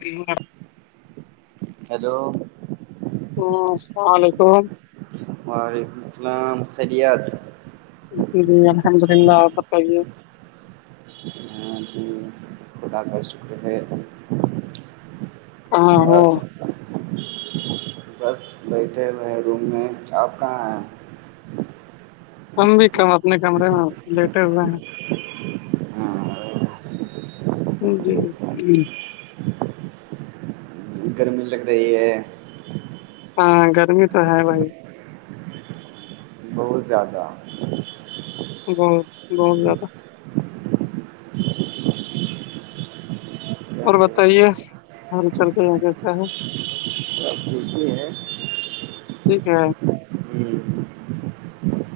ج ہیلو ہ السلام علیکم وعلیکم السلام خیریت ج جیی الحمد ال للہ بتے ہاں [unintelligible] خ س ہے کہاں ہو [unintelligible] بس بیٹھے ہوئے روم میں آپ کہاں ہیں کم بھی کم اپنے کمرے میں لیٹے ہوئے ہیں ہاں، ہ جی ہ گرمی لگ رہی ہے ہاں گرمی تو ہے بھائی بہت زیادہ بہت بہت زیادہ اور کیا کہیں بتائیے حال چلتے یہ کیسا ہے سب چیز یہ ہے ٹیک ہے ہوں،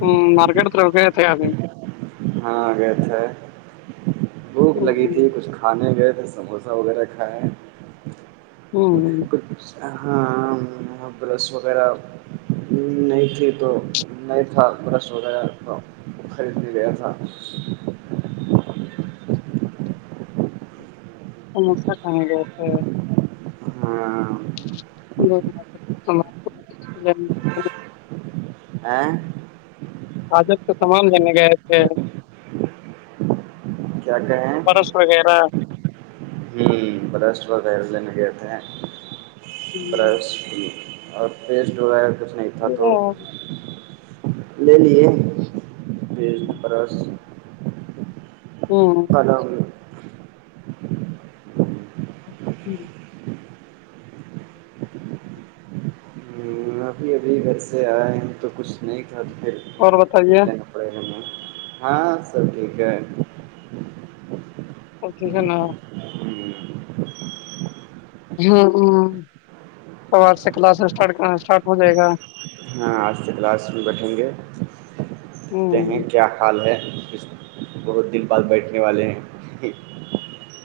ہ مارکیٹ طر گیا تھے ابھی ہاں گیا تھ ہے بھوک لگی تھی کچھ کھانے گئے تھے سموسا وغیرہ کھائے کچھ ہاں برس وغیرہ نہیں تھی تو نہیں تھا برش وغیرہ کا خریدنے گیا تھا سسہ کھان جیا تھ ہے نہیں [inaudible] آادب تو تمام جنے گئے تھے کیا کہ ہیں برش وغیرہ برش وغیرہ لینے گتے ہیں برش بھی اور پیسٹ وغیرہ کچھ نہیں تھا تو لے لیے تج فرس [inaudible] پلو ہوں ہم ابھی ابھی گھر سے آئے ہیں تو کچھ نہیں تھا تو پھر اور بتائیے لینا پڑے ہیں ہاں سب ٹھیک ہے اورک ہےناا ہے ہ ہ سوار سے کلاس اسٹارٹ اسٹارٹ ہو جائے گا ہاں آج سے کلاس بھی بیٹھیں گے ستے ہیں ہوں کیا حال ہے اس بہت دن بعد بیٹھنے والے ہیں ایک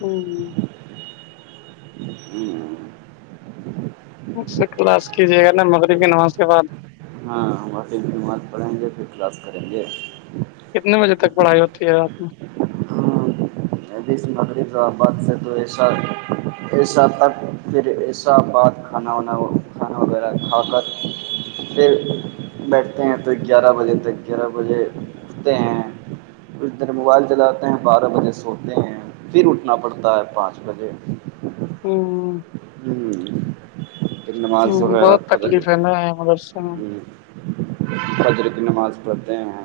ہوں ہوں اس سے کلاس کیجیے گا نا مغرب کی نماز کے بعد ہاں واقعی خدومات پڑھیں گے پھر کلاس کریں گے کتنے بجے تک پڑھائی ہوتی ہے رات میں مب س نگری جو آباد سے توشار ایسا تک پھر ایسا بعد کھانا وانا کھانا وغیرہ کھا کر پھر بیٹھتے ہیں تو گیارہ بجے تک گیارہ بجے اھتے ہیں اس در موبائل چلاتے ہیں بارہ بجے سوتے ہیں پھر اٹھنا پڑتا ہے پانچ بجے ہ [unintelligible] ہ پ مس ہ ویر بہت پتکے تکلیف ہے نا مدرسے میں ہ حجر کی نماز پڑھتے ہیں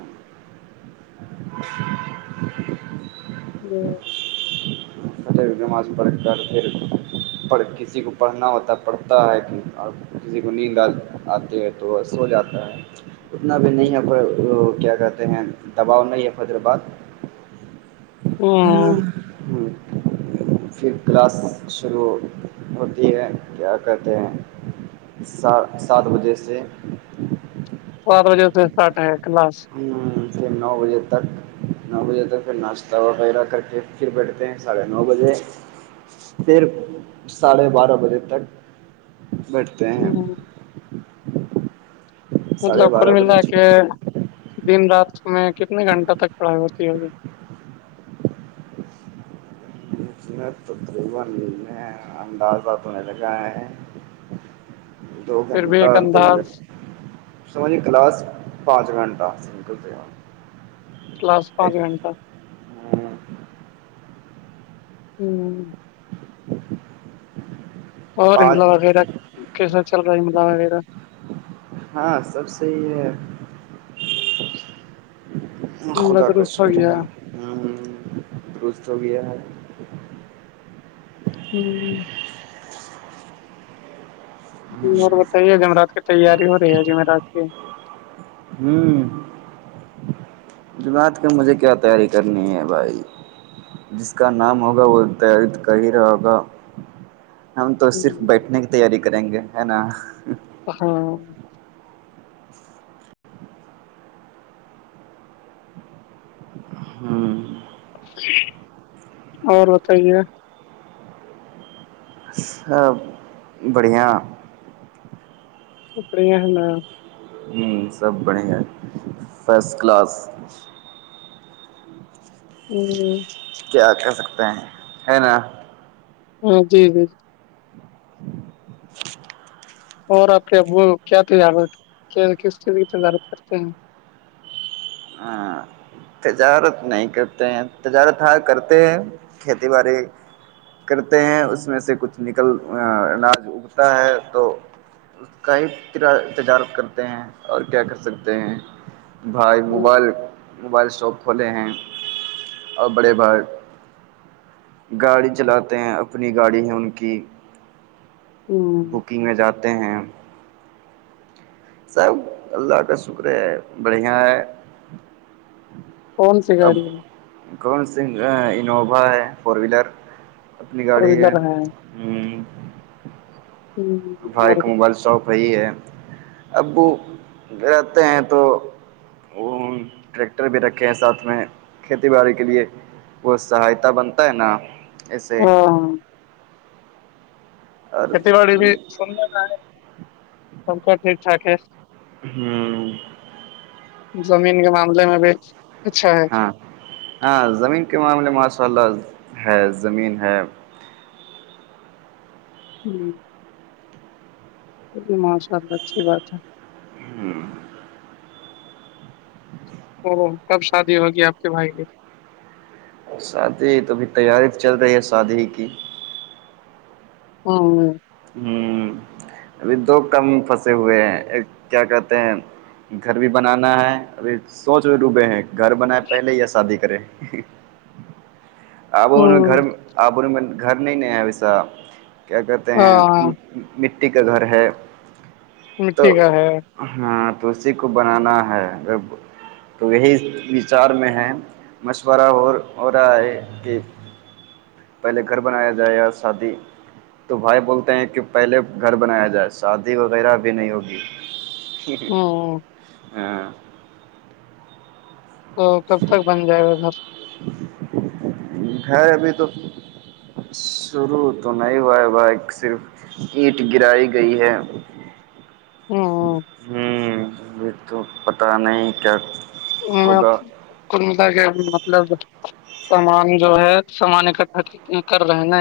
[inaudible] چ مس پڑ کا رہ پڑھ کسی کو پڑھنا ہوتا پڑتا ہے کہ اور کسی کو نیندال آتے ہیں تو ب سو جاتا ہے اتنا بھی نہیں ہے کو کیا کہتے ہیں دباؤ نہیں ہے فیدرآباد ہوں [unintelligible] پھر کلاس شروع ہوتی ہے کیا کرتے ہیں سات سات بجے سے بارہ بجے اتے سے اسٹارٹ ہے کلاس ہ سے نو بجے تک نو بجے تک پھر ناشتہ وغیرہ کر کے پھر بیٹھتے ہیں ساڑھے نو بجے پھر ساڑھے بارہ بجے تک بیٹھتے ہیں ہ ساڑھے مطلب کل بارہ بجے ملا کے دن رات میں کتنے گھنٹہ تک پڑھائی ہوتی ہوگی [inaudible] دو پھر بھی گھنٹہ ایک اور د گ انداز سج کلاس پانچ گھنٹہ سکل کس پانچ گنٹہ [inaudible] اور عملا پانچ وغیرہ کیسا چل رہا ہے عملہ وغیرہ ہاں سب صحیح ہے خدا کا مدروس ہو شکر گیا ہے درست ہو گیا ہے ہوں جی اور بتائیے جمعرات کی تیاری ہو رہی ہے جمعرات کی ہوں جمعات کے مجھے کیا تیاری کرنی ہے بھائی جس کا نام ہوگا وہ تد کہ ہی رہے گا ہم تو صرف بیٹھنے کی تیاری کریں گے ہے نا ہاں ہوں اور بتائیے سب بڑھیاں اپڑیا ہے نا ہوں سب بڑے ہیں فسٹ کلاس ہوں کیا کہہ سکتے ہیں ہے نا ہاں جی جی جی [inaudible] اور آپ کے ابو کیا تجارت کس چیز کی تجارت کرتے ہیں ہاں تجارت نہیں کرتے ہیں تجارت ہ کرتے ہیں کھیتی باڑی کرتے ہیں اس میں سے کچھ نکل اناج اگتا ہے تو اس کا ہی تجارت کرتے ہیں اور کیا کر سکتے ہیں بھائی موبائل موبائل شاپ کھولے ہیں اور بڑے بھر گاڑی چلاتے ہیں اپنی گاڑی ہے ان کی ہوں بکنگ میں جاتے ہیں سب اللہ کا شکر ہے بڑھیا ہے کون سی اب گاڑی ہے کون س انووا ہے فور وہیلر اپنی فور گاڑی ہے ویلر ہوں، ہ بھائی اور کا موبائل شاپ ہےی ہے ابو رہتے ہیں تو وہ ٹریکٹر بھی رکھے ہیں ساتھ میں کھیتی باڑی کے لیے وہ سہایتا بنتا ہے نا ایسے ہاں اور کھیتی باڑی بھی سندر نہ ہے سب کا ٹھیک ٹھاک ہے ہوں زمین کے معاملے میں بھی اچھا ہے ہاں ہاں زمین کے معاملے ماشاء اللہ ہے زمین ہے ہوں ماشاء اللہ اچھی بات ہے ہوں او کب شادی ہوگی آپ کے بھائی کی شادی توب تیاری چل رہی ہے شادی ہی کی ہاں ہ ابھی دو کم پھنسے ہوئے ہیں ایک کیا کہتے ہیں گھر بھی بنانا ہے ابھی سوچ بھی ڈوبے ہیں گھر بنیں پہلے ہییا شادی کرے ہ [inaudible] آب ان میں گھر آب ان میں گھر نہیں نہیں ہے ویسا کیا کہتے ہیں ہاں مٹی کا گھر ہے تو مٹھیک ہے ہاں تو اسی کو بنانا ہے اگر تو یہی وچار میں ہے مشورہ ہو رہا ہے کہ پہلے گھر بنایا جائے گ شادی تو بھائی بولتے ہیں کہ پہلے گھر بنایا جائے شادی وغیرہ بھی نہیں ہوگی ہوں ہاں تو کب تک بن جائے گا گھر ہےیر ابھی تو شروع تو نہیں ہوا ہے بائک صرف اینٹ گرائی گئی ہے ہ ہوں یہ تو پتہ نہیں کیا ہوگا کو متا کہ مطلب سامان جو ہے سامان اکٹھا کر رہے ہیں نا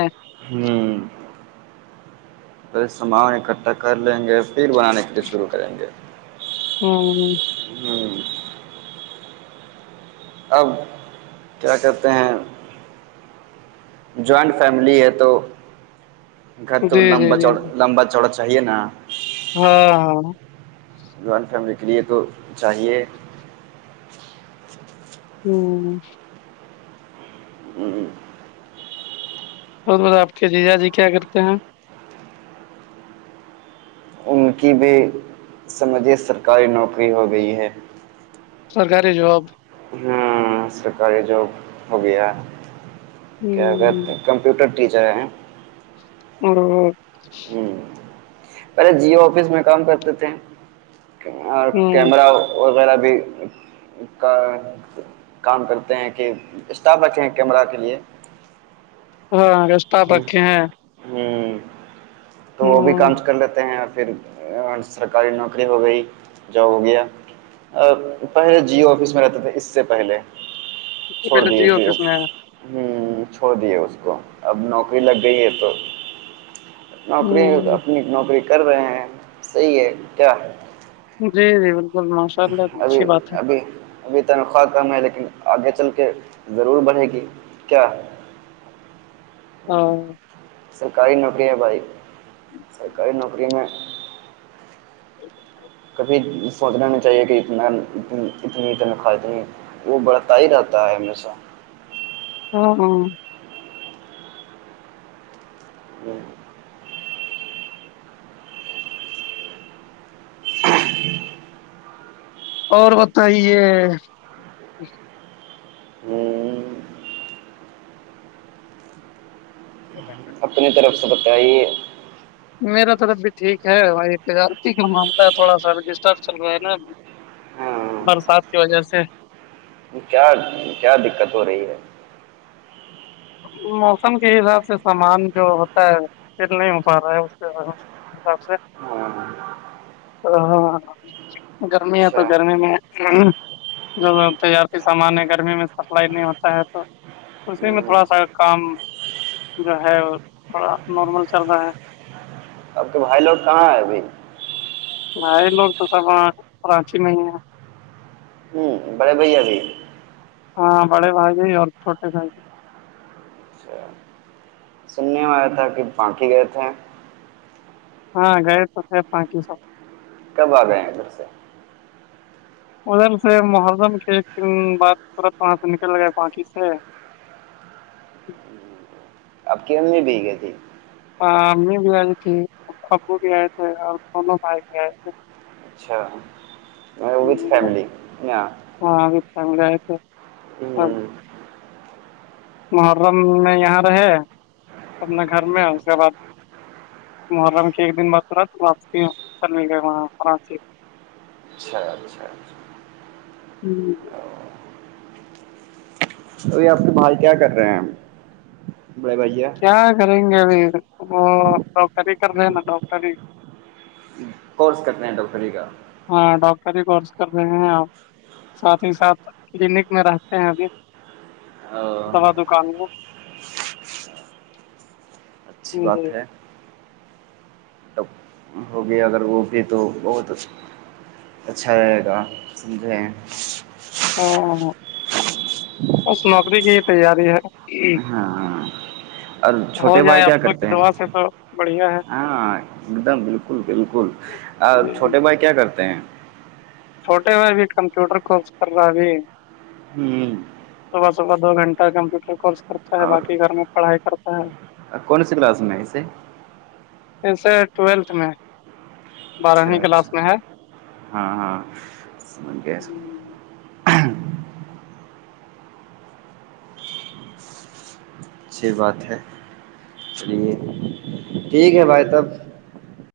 ہ پے سامان اکٹھا کر لیں گے پھر بنانے کا شروع کریں گے ہاں ہوں اب کیا کہتے ہیں جوائنٹ فیملی ہے تو گھر تو جی جی لمبا چا جی لمبا چوڑا چاہیے نا ہاں ہاں جوائن فیملی کے لیے تو چاہیے ہوں ہوں ہوں بہت ب آپ کے جی جا جی کیا کرتے ہیں ان کی بھی سمجھیے سرکاری نوکری ہو گئی ہے سرکاری جواب ہ سرکاری جاب ہو گیا ہ کیا اگر کمپیوٹر ٹیچر ہیں ہ ہ پہلے جیو آفس میں کام کرتے تھے اور ہوں کیمرہ وغیرہ بھی کا کام کرتے ہیں کہ اسٹاف بچے ہیں کیمرہ کے لیے ہاں اسٹاف ہ رکھے ہیں ہ تو وہ بھی ہ کام کر لیتے ہیں اور پھر سرکاری نوکری ہو گئی جو ہو گیا پہلے جیو آفس میں رہتے تھے اس سے پہلے چھوڑ پہلے جیو دیے ہ آفس میں ہے چھوڑ دیے اس کو اب نوکری لگ گئی ہے تو نوکری ہ اپنی نوکری کر رہے ہیں صحیح ہے کیا ہے جی جی بالکل ماشاء اللہ تو ابھی اچھی بات ہے ابھی ابھی تنخواہ کم ہے لیکن آگے چل کے ضرور بڑھے گی کیا ہاں سرکاری نوکری ہے بھائی سرکاری نوکری میں کبھی سوچنا نہیں چاہیے کہ اتنا اتنی اتنا کاات ہیں وہ بڑھتا ہی رہتا ہے ہمیشہ ہاں ہاں ہاں اور بتائیے ہوں [inaudible] اپنی طرف سے بتائیے میرا تو اب بھی ٹھیک ہے بائی پ آرتی ہی کا مانتا ہے تھوڑا سا ڈسٹرب چل رہا ہے نا ہاں برسات کی وجہ سے کیا کیا دقت ہو رہی ہے موسم کے حساب سے سامان جو ہوتا ہے تیل نہیں ہو پا رہا ہے اس ہاں ا ہاں گرمی ہے تو اچھا گرمی میں جو تجارتی سامان ہے گرمی میں سپلائی نہیں ہوتا ہے تو اسی میں اپ س [unintelligible] کام جو ہے تھوڑا نارمل چل رہا ہے اب کے بھائی لوگ کہاں ہے بھائی ن لوگ تو سب کراچی میں ہی ہیں ہوں بڑے بئی رہ ہاں بڑے بھائی جی اور چھوٹے بھائی ج اچھا سننے میں آیا تھا کہ پانک گئے تھے ہاں گئے تو تھ پچ سو کب آ گئے ہیں ادھر سے ادھر سے محرم کے ایک دن بعد ترت وہاں سے نکل گئے بااکی سے آپ کے ہم میں بھی گئے تھے امی بھی آئی تھی ابو بھی آئے تھے اور دونوں بھائی بھی آئے تھے اچھاتھ فم ہاں اب چگ جائے تھ [inaudible] محرم میں یہاں رہے اپنے گھر میں اس کے بعد محرام کی ایک دن بات ہو رہا تو واپسی چلنے گئے وہاں ران اچھا اچھاچ [unintelligible] اھی آپ کے بھائی کیا کر رہے ہیں بڑے بھائییا کیا کریں گے ابھی وہ ڈاکٹری ہی کر رہے ہیں نا ڈاکٹری ہی کورس کرنے ہیں ڈاکٹری کا ہاں ڈاکٹری ہی کورس کر رہے ہیں آپ ساتھ ہی ساتھ کلینک میں رہتے ہیں ابھی دوا دکان میں اچھی بات ہے [inaudible] تب ہوگی اگر وہ بھی تو بہت اچھا رہے گا سمجھے ہاں اس نوکری کی ہی تیاری ہے ہاں اور ہو چھوٹے جائے بھائی کیا آپ لوگ کی کرتے ہیں دعا سے تو بڑھیا ہے ہاں ایک دم بالکل بالکل جی چھوٹے بھائی کیا کرتے ہیں چھوٹے ہو بھی کمپیوٹر کورس کر رہا ہے بھی ھمم صبح صبح دو گنٹہ کمپیوٹر کورس کرتا ہے اور باقی گھر میں پڑھائی کرتا ہے کون سی کلاس میں ہے اسے ایسے ٹویلتھ میں اچھا بارہویں اچھا کلاس میں ہے ہاں ہاں ہے اچھی بات ہے چلیے ٹھیک ہے بھائی تب